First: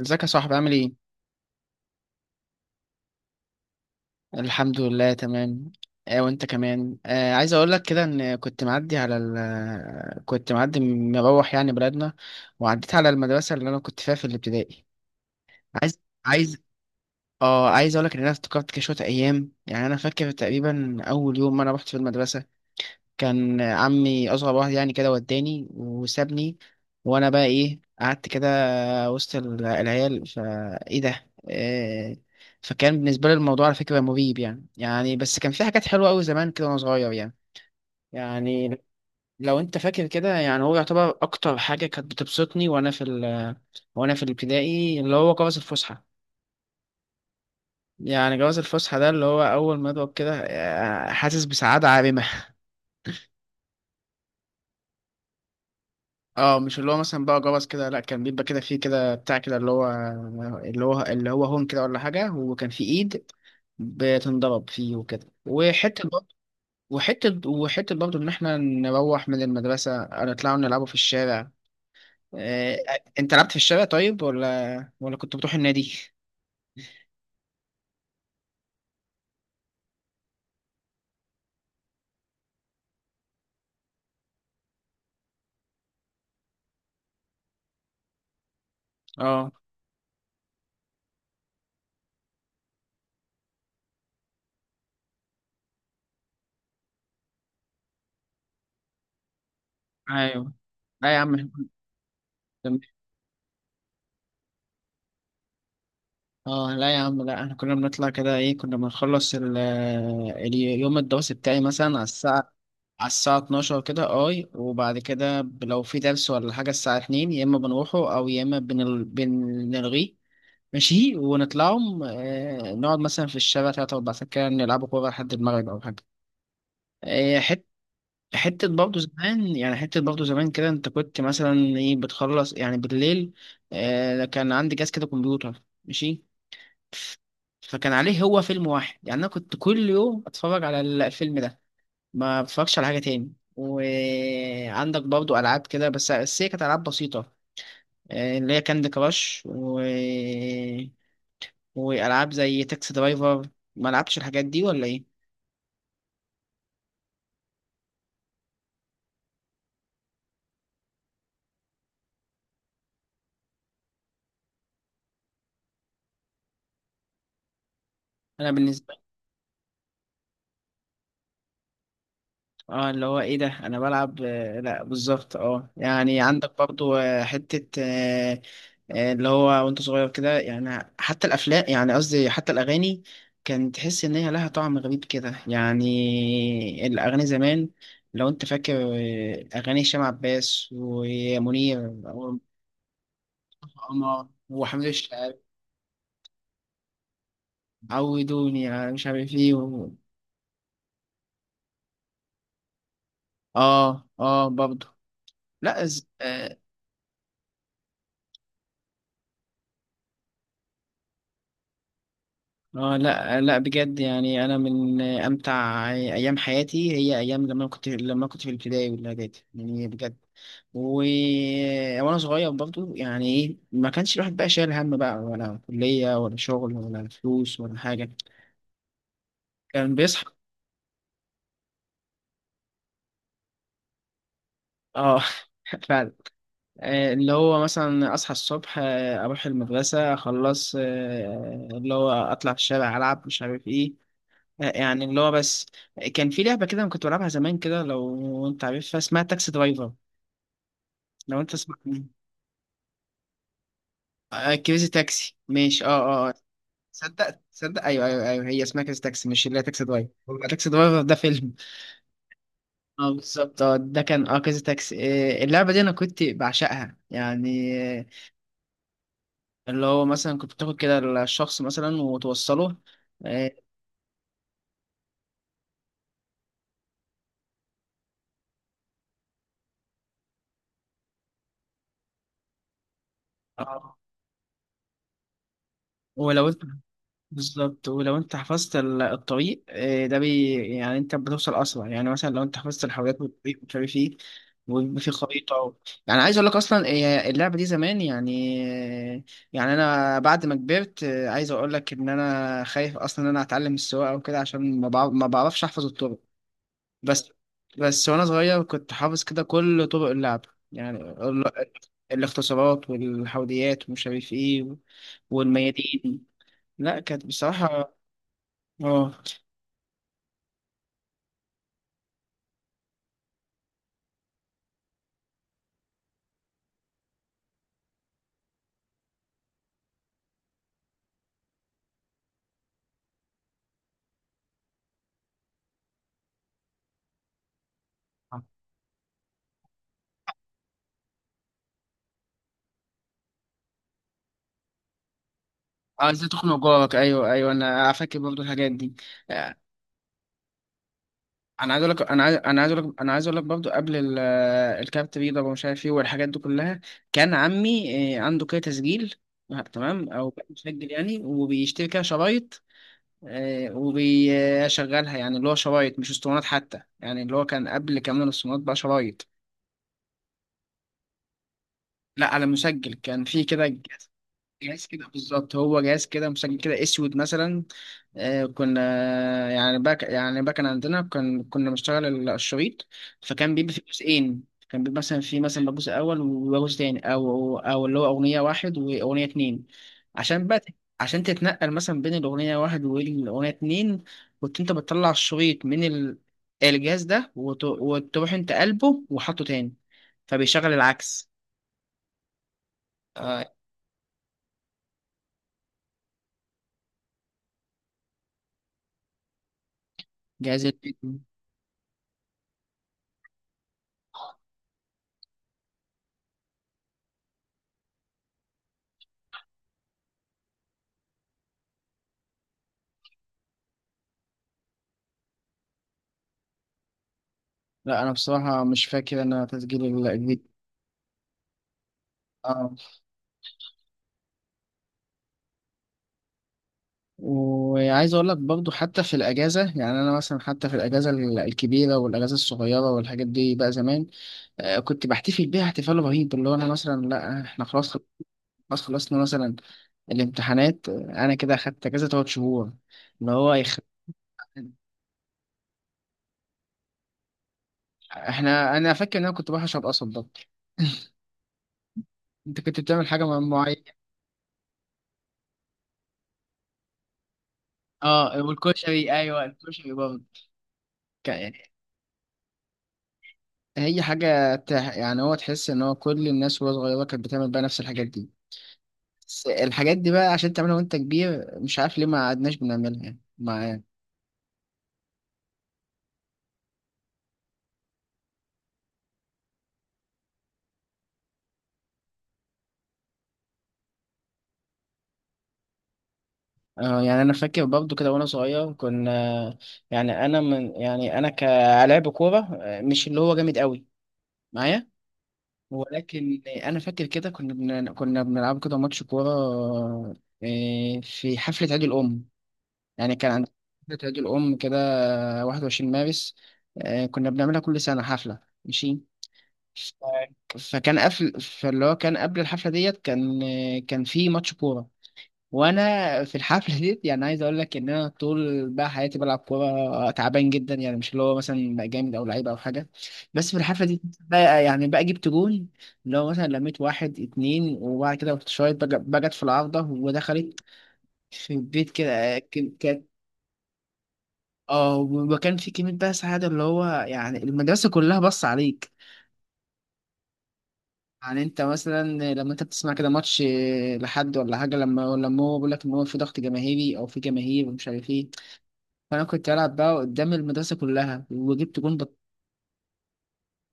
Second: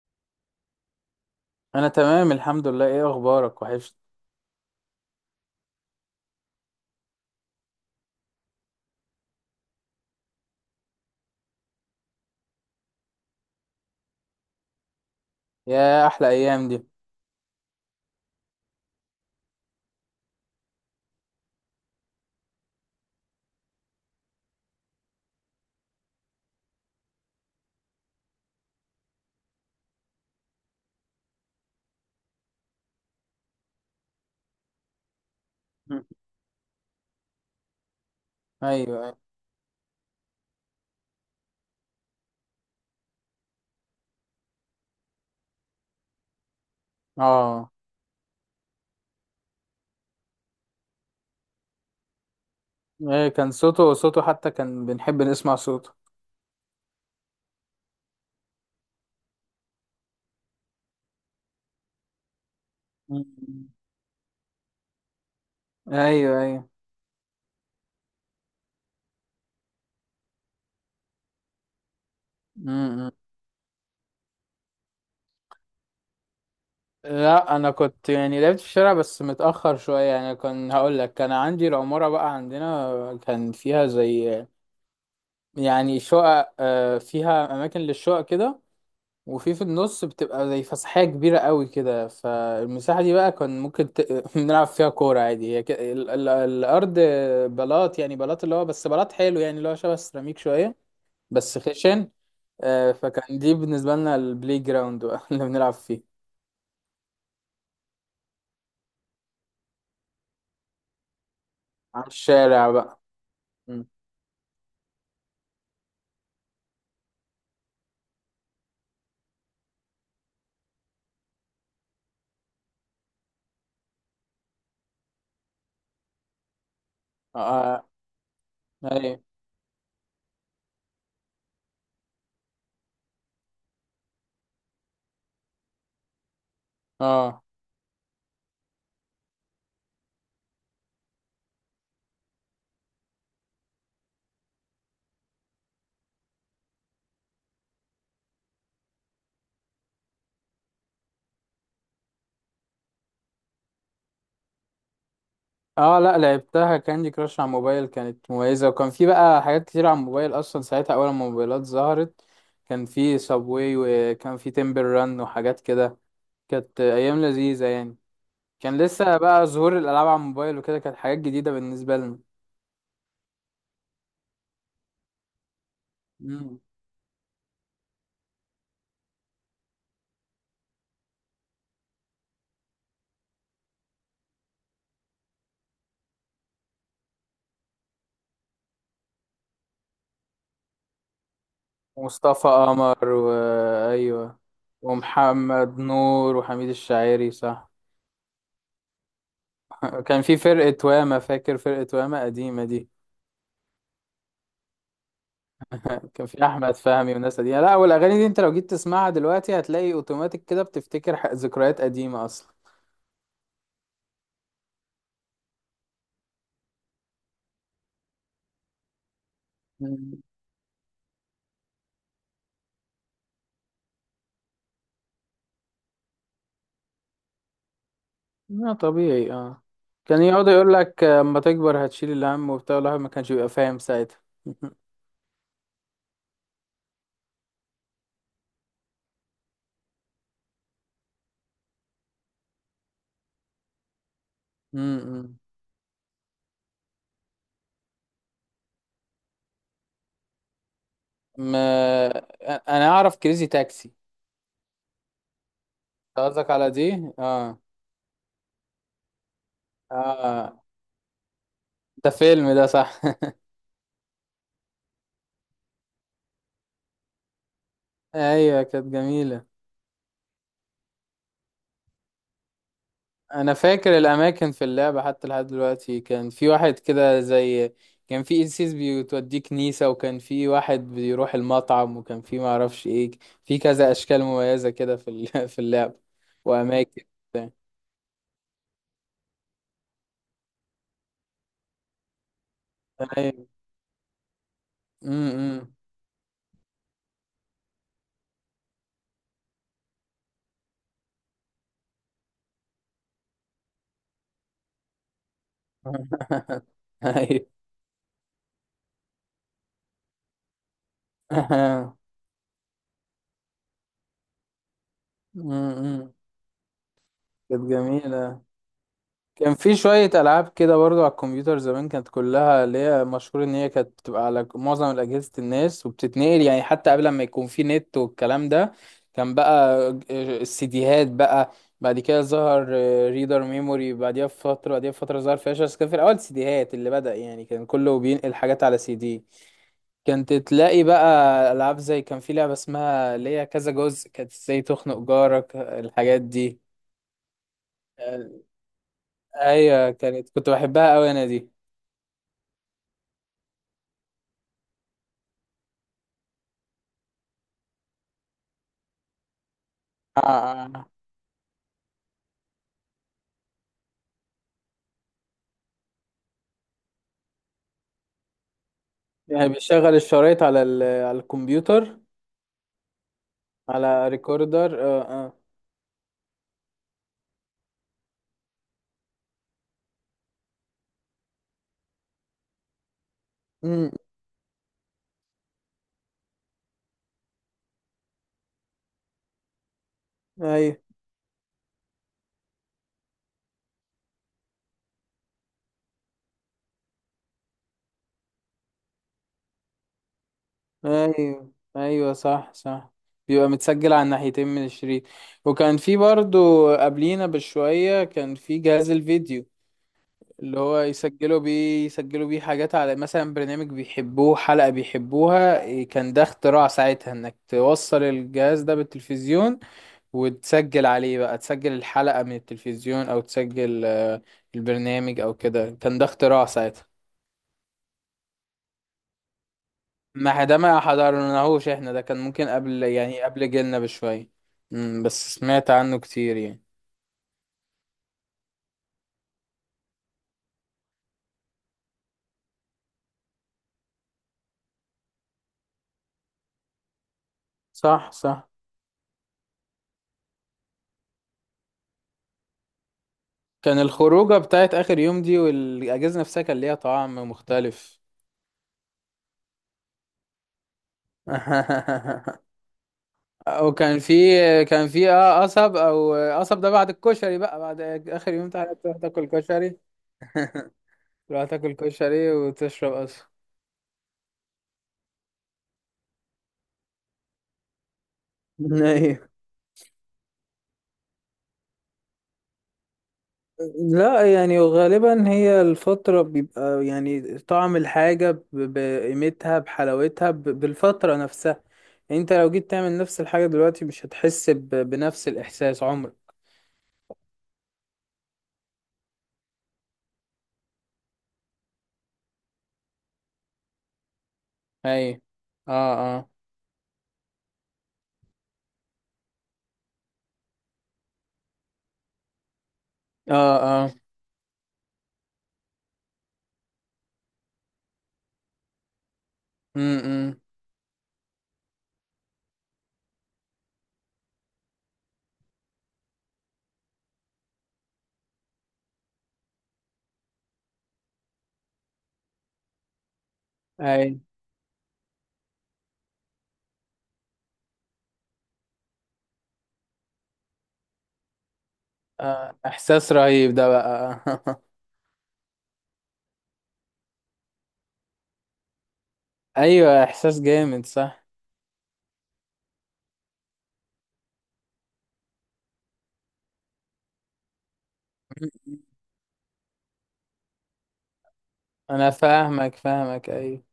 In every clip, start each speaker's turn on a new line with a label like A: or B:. A: ازيك يا صاحبي؟ عامل ايه؟
B: انا تمام الحمد لله، ايه اخبارك؟ وحشت.
A: الحمد لله تمام. وانت كمان. عايز اقول لك كده ان كنت معدي على ال آه، كنت معدي مروح يعني بلدنا، وعديت على المدرسة اللي انا كنت فيها في الابتدائي. عايز
B: يا احلى
A: عايز
B: ايام دي.
A: اه عايز اقول لك ان انا افتكرت كده شوية ايام. يعني انا فاكر تقريبا اول يوم ما انا رحت في المدرسة، كان عمي اصغر واحد يعني، كده وداني وسابني وانا بقى ايه قعدت كده وسط العيال. فايه ده؟ فكان بالنسبه لي الموضوع على فكره مريب يعني. يعني بس كان في حاجات
B: مم.
A: حلوه قوي زمان كده وانا صغير يعني.
B: ايوه
A: يعني
B: أيوة.
A: لو انت فاكر كده، يعني هو يعتبر اكتر حاجه كانت بتبسطني وانا في ال وانا في الابتدائي اللي هو جواز الفسحه.
B: اه،
A: يعني جواز الفسحه ده اللي هو اول ما اضرب كده، حاسس بسعاده عارمه.
B: ايه كان صوته صوته حتى كان بنحب نسمع صوته.
A: اه مش اللي هو مثلا بقى جرس كده، لا كان بيبقى كده، فيه كده بتاع كده اللي هو هون كده ولا حاجة، وكان في ايد
B: مم.
A: بتنضرب فيه وكده. وحتة برضه
B: ايوه ايوه.
A: وحتة برضه إن إحنا نروح من المدرسة نطلع نلعبوا في الشارع. إيه،
B: م-م.
A: أنت لعبت في الشارع طيب ولا كنت بتروح النادي؟
B: لا، انا كنت يعني لعبت في الشارع بس متاخر شويه. يعني كان هقول لك كان عندي العماره بقى، عندنا كان فيها زي يعني شقق، فيها اماكن للشقق كده.
A: أه،
B: وفي في النص بتبقى زي فسحية كبيرة قوي كده، فالمساحة دي بقى كان ممكن نلعب فيها كورة عادي. هي الأرض بلاط، يعني بلاط اللي هو بس بلاط حلو يعني اللي هو شبه السيراميك
A: أيوه.
B: شوية،
A: لا يا عم،
B: بس
A: إحنا
B: خشن.
A: كنا-
B: فكان دي بالنسبة لنا البلاي جراوند بقى اللي بنلعب فيه.
A: اه لا يا عم، لا احنا كنا بنطلع كده. ايه، كنا بنخلص اليوم الدراسي بتاعي مثلا على
B: على
A: الساعة
B: الشارع بقى.
A: على الساعة 12
B: م.
A: كده. اي، وبعد كده، لو في درس ولا حاجة الساعة 2، يا اما بنروحه او يا اما بنلغيه. ماشي، ونطلعهم، نقعد مثلا في الشارع تلات أربع ساعات كده، نلعبوا كورة لحد المغرب أو حاجة. آه،
B: اه،
A: حت... حتة برضه
B: ايوه،
A: زمان يعني، حتة برضه زمان كده. أنت كنت مثلا إيه بتخلص يعني بالليل؟ كان عندي جهاز كده كمبيوتر ماشي،
B: اه،
A: فكان عليه هو فيلم واحد. يعني أنا كنت كل يوم أتفرج على الفيلم ده، ما بتفرجش على حاجة تاني. وعندك برضو ألعاب كده، بس هي كانت ألعاب بسيطة. اللي هي كاندي كراش وألعاب زي تاكسي درايفر. ما لعبتش الحاجات دي ولا إيه؟
B: اه. لا، لعبتها كاندي كراش على الموبايل كانت مميزة، وكان في بقى حاجات كتير على الموبايل اصلا ساعتها. اول ما الموبايلات ظهرت كان في سابواي وكان في تيمبل ران وحاجات كده. كانت ايام لذيذة يعني.
A: أنا
B: كان
A: بالنسبة،
B: لسه بقى ظهور الالعاب على الموبايل وكده، كانت حاجات جديدة بالنسبة لنا.
A: اه اللي هو ايه ده انا بلعب، لا بالظبط. اه يعني عندك
B: مم.
A: برضو، آه، حتة آه، آه، اللي هو وانت صغير كده، يعني حتى الافلام، يعني قصدي حتى الاغاني، كان تحس ان هي لها طعم غريب كده، يعني الاغاني زمان. لو انت فاكر، اغاني هشام عباس ومنير
B: مصطفى قمر،
A: وعمر
B: وايوه،
A: وحميد الشاعري،
B: ومحمد نور وحميد الشاعري، صح.
A: عودوني على مش عارف ايه
B: كان في فرقة واما، فاكر فرقة واما قديمة دي؟
A: اه. اه برضو. لا.
B: كان في احمد فهمي والناس دي. لا، والاغاني دي انت لو جيت تسمعها دلوقتي هتلاقي اوتوماتيك كده بتفتكر ذكريات قديمه اصلا.
A: اه لا لا، بجد يعني انا من امتع ايام حياتي هي ايام لما كنت، لما كنت في الابتدائي والاعدادي، يعني بجد.
B: مم.
A: و... وانا صغير برضو. يعني ايه، ما كانش الواحد بقى شايل هم بقى ولا كلية ولا شغل ولا فلوس ولا حاجة.
B: لا طبيعي، اه.
A: كان
B: كان
A: بيصحى.
B: يقعد يقول لك اما تكبر هتشيل الهم وبتاع، الواحد ما كانش بيبقى فاهم ساعتها.
A: اه. فعلا. اللي هو مثلا اصحى الصبح، اروح المدرسة اخلص، اللي هو اطلع في الشارع العب مش عارف ايه. يعني اللي هو
B: امم
A: بس، كان في لعبة كده أنا كنت بلعبها زمان كده، لو أنت عارفها اسمها تاكسي درايفر، لو أنت سمعت عنها.
B: ما انا اعرف كريزي تاكسي.
A: آه كريزي تاكسي، ماشي. أه أه آه.
B: قصدك على دي،
A: صدق
B: اه
A: صدق أيوه، أيوه هي اسمها كريزي تاكسي، مش اللي هي تاكسي درايفر. هو
B: اه.
A: تاكسي درايفر ده فيلم.
B: ده فيلم ده، صح.
A: أه بالظبط، أه ده كان أه كريزي تاكسي. اللعبة دي أنا كنت بعشقها يعني. آه،
B: ايوه، كانت جميله.
A: اللي هو مثلا كنت بتاخد كده الشخص مثلا وتوصله. أه.
B: انا فاكر الاماكن في اللعبه حتى لحد دلوقتي. كان في واحد كده زي، كان في قسيس بيوديه كنيسه، وكان في واحد بيروح المطعم، وكان في معرفش ايه. في كذا
A: آه،
B: اشكال مميزه كده في اللعبه
A: ولو انت
B: واماكن. بتاع.
A: بالظبط، ولو انت حفظت الطريق، آه، ده بي يعني انت بتوصل اسرع. يعني مثلا لو انت حفظت الحاويات
B: ايوه،
A: والطريق مش عارف ايه، ويبقى في خريطه
B: امم
A: يعني. عايز اقول لك اصلا، اللعبه دي زمان يعني. آه، يعني انا بعد ما كبرت، عايز اقول لك ان انا خايف اصلا ان انا اتعلم السواقه وكده، عشان ما بعرفش احفظ الطرق. بس
B: ايوه
A: بس وانا صغير كنت حافظ كده كل طرق اللعب. يعني الاختصارات والحوديات ومش عارف ايه
B: امم أمم.
A: والميادين. لا كانت
B: كانت
A: بصراحة،
B: جميله.
A: اه.
B: كان في شوية ألعاب كده برضو على الكمبيوتر زمان، كانت كلها اللي هي مشهور إن هي كانت بتبقى على معظم أجهزة الناس وبتتنقل يعني، حتى قبل ما يكون في نت والكلام ده. كان بقى السيديهات بقى، بعد كده ظهر ريدر ميموري بعديها بفترة، ظهر فلاش. بس كان في الأول سيديهات اللي بدأ يعني، كان كله بينقل حاجات على سي دي. كانت تلاقي بقى ألعاب زي، كان في لعبة اسمها اللي هي كذا جزء، كانت ازاي تخنق جارك،
A: عايز
B: الحاجات دي.
A: تخنق جارك، ايوه انا فاكر برضو الحاجات دي. آه،
B: ايوه، كنت بحبها قوي انا دي.
A: انا عايز اقول لك، برضو قبل الكارت بيضاء ومش عارف ايه والحاجات دي كلها. كان عمي، عنده كده تسجيل، تمام،
B: اه،
A: او كان
B: اه،
A: مسجل يعني، وبيشتري كده شرايط، وبيشغلها. يعني اللي هو شرايط مش اسطوانات حتى، يعني اللي هو كان قبل كمان الاسطوانات بقى شرايط.
B: يعني بيشغل الشرايط على الكمبيوتر؟
A: لا على مسجل، كان في كده
B: على ريكوردر،
A: جهاز
B: اه
A: كده
B: اه.
A: بالظبط. هو جهاز كده مسجل كده اسود مثلا. آه كنا، يعني باك يعني باك أنا عندنا كان كنا بنشتغل الشريط. فكان بيبقى في
B: امم،
A: جزئين، كان بيبقى مثلا في مثلا جزء اول وجزء تاني، او او اللي هو اغنيه واحد واغنيه اتنين. عشان بقى
B: ايوه
A: عشان تتنقل مثلا بين الاغنيه واحد والاغنيه اتنين، كنت انت بتطلع الشريط من الجهاز ده، وتروح انت قلبه وحطه تاني، فبيشغل العكس.
B: ايوه ايوه، صح صح.
A: آه،
B: بيبقى متسجل على الناحيتين من الشريط. وكان في برضو قبلينا بشوية كان في جهاز الفيديو، اللي
A: جهاز
B: هو
A: الفيديو.
B: يسجلوا بيه، حاجات على مثلا برنامج بيحبوه، حلقة بيحبوها، إيه، كان ده اختراع ساعتها، انك توصل الجهاز ده بالتلفزيون وتسجل عليه بقى، تسجل الحلقة من التلفزيون أو تسجل البرنامج أو كده. كان ده اختراع ساعتها.
A: لا انا بصراحه مش فاكر انا تسجيل
B: ما
A: الجديد.
B: ده ما حضرناهوش احنا، ده كان ممكن
A: اه.
B: قبل يعني قبل جيلنا بشوية. مم، بس سمعت عنه كتير يعني.
A: وعايز اقول لك برضو حتى في الاجازه، يعني انا مثلا حتى في الاجازه الكبيره والاجازه الصغيره والحاجات دي بقى زمان، كنت بحتفل بيها احتفال رهيب. اللي هو انا مثلا، لا احنا خلاص،
B: صح صح.
A: خلصنا مثلا الامتحانات، انا كده اخدت اجازه تلات شهور، اللي هو
B: كان الخروجة بتاعت آخر يوم دي والأجهزة نفسها كان ليها طعم مختلف.
A: احنا، انا فاكر ان انا كنت بحشر قصب ده. انت كنت بتعمل حاجه معينه.
B: وكان في كان في قصب. او قصب ده بعد الكشري بقى، بعد اخر
A: اه،
B: يوم بتاع تروح
A: والكشري،
B: تاكل
A: ايوه
B: كشري.
A: الكشري
B: تروح
A: برضه.
B: تاكل كشري وتشرب قصب.
A: هي حاجة يعني هو تحس إن هو كل الناس وهي صغيرة كانت بتعمل بقى نفس الحاجات دي.
B: ايوه.
A: بس الحاجات دي بقى عشان تعملها وأنت كبير، مش عارف ليه ما قعدناش بنعملها يعني مع.
B: لا يعني غالبا هي الفترة بيبقى يعني طعم الحاجة بقيمتها، بحلاوتها، بالفترة نفسها. يعني انت لو جيت تعمل نفس الحاجة دلوقتي مش هتحس بنفس الإحساس عمرك.
A: آه يعني أنا فاكر برضه كده وأنا صغير كنا، يعني أنا من، يعني أنا كلاعب كورة، مش اللي هو جامد قوي معايا،
B: اي، اه، اه،
A: ولكن أنا فاكر كده كنا كنا بنلعب كده ماتش كورة، في حفلة عيد الأم. يعني كان عندنا
B: اه، اه،
A: حفلة عيد الأم كده 21 مارس، كنا بنعملها كل سنة حفلة، ماشي.
B: امم،
A: فكان قبل، فاللي هو كان قبل الحفلة ديت، كان كان في ماتش كورة. وأنا في الحفلة ديت يعني عايز أقول لك إن أنا طول بقى حياتي بلعب كورة تعبان جدا، يعني مش اللي هو مثلا بقى جامد أو لعيب أو حاجة. بس في الحفلة دي
B: اي.
A: بقى يعني بقى جبت جون. اللي هو مثلا لميت واحد اتنين، وبعد كده رحت شايط بقت في العارضة ودخلت في البيت كده. كانت،
B: احساس رهيب ده بقى.
A: اه وكان في كلمة بقى سعادة، اللي هو يعني المدرسة كلها بص عليك.
B: ايوه، احساس جامد، صح.
A: يعني انت مثلا لما انت بتسمع كده ماتش لحد ولا حاجة، لما هو بيقول لك ان هو في ضغط جماهيري او في جماهير ومش عارف ايه. فانا كنت بلعب بقى قدام المدرسة كلها وجبت جون
B: انا فاهمك فاهمك، ايوه.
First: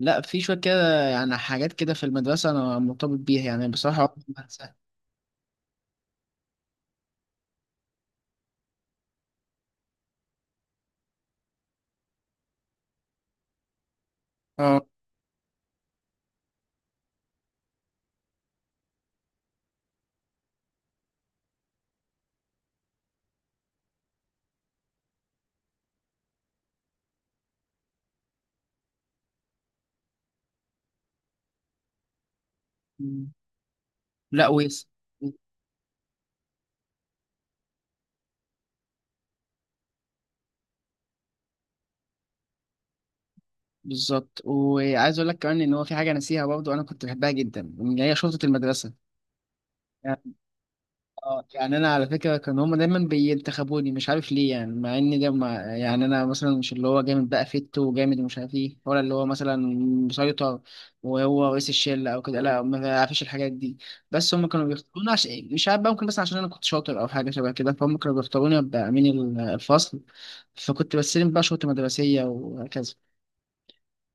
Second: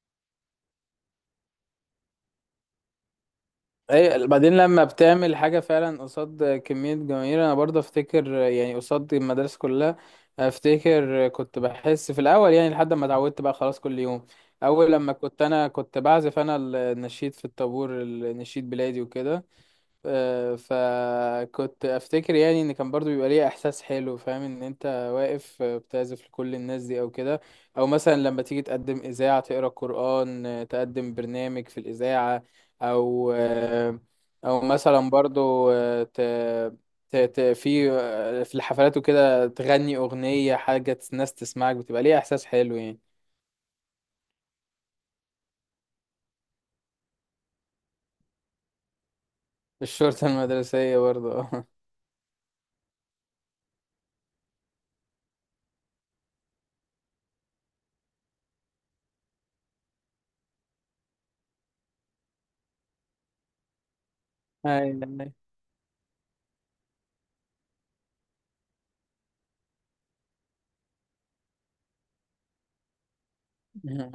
A: لا، في شوية كده يعني حاجات كده في المدرسة انا مرتبط بيها يعني، بصراحة عمري
B: اي،
A: ما
B: بعدين
A: هنساها.
B: لما بتعمل حاجة فعلا قصاد كمية جماهير، انا برضه افتكر يعني قصاد المدرسة كلها. افتكر كنت بحس في الاول يعني لحد ما اتعودت بقى خلاص كل يوم.
A: اه
B: اول لما كنت، انا كنت بعزف انا النشيد في الطابور، النشيد بلادي وكده. فكنت افتكر يعني ان كان برضو بيبقى ليه احساس حلو، فاهم ان انت واقف بتعزف لكل الناس دي او كده. او مثلا لما تيجي تقدم اذاعة تقرا قرآن، تقدم برنامج في الاذاعة، او
A: لا
B: او
A: ويس.
B: مثلا برضو آه، ت... ت... ت... في آه، في الحفلات وكده تغني اغنية، حاجة الناس تسمعك، بتبقى ليه احساس حلو يعني.
A: بالظبط، وعايز اقول لك كمان ان هو في حاجة ناسيها برضه انا كنت بحبها جدا اللي هي شرطة المدرسة.
B: الشرطة المدرسية برضو.
A: اه يعني انا على فكره كان هما دايما بينتخبوني مش عارف ليه، يعني مع ان ده ما يعني انا مثلا مش اللي هو جامد بقى فت وجامد ومش عارف ايه، ولا اللي هو مثلا مسيطر وهو رئيس الشله او كده، لا ما بعرفش الحاجات دي. بس هما كانوا بيختاروني
B: أيوة.
A: عشان مش عارف بقى، ممكن بس عشان انا كنت شاطر او حاجه شبه كده، فهم كانوا بيختاروني ابقى امين الفصل، فكنت بستلم بقى شرطه مدرسيه وهكذا.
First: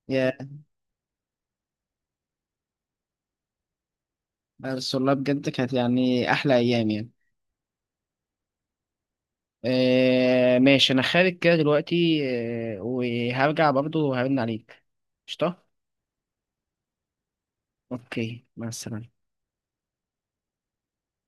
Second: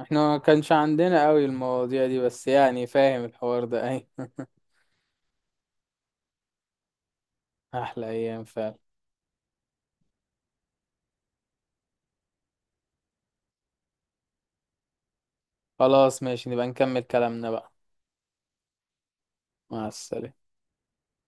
B: احنا
A: يا،
B: ما كانش عندنا قوي المواضيع دي، بس يعني فاهم الحوار ده، اي.
A: بس والله بجد كانت يعني احلى ايام يعني.
B: احلى ايام فعلا.
A: آه ماشي، انا خارج كده دلوقتي، آه وهرجع برضه وهرن عليك. قشطة،
B: خلاص ماشي، نبقى نكمل كلامنا بقى.
A: اوكي، مع السلامة.
B: مع السلامة.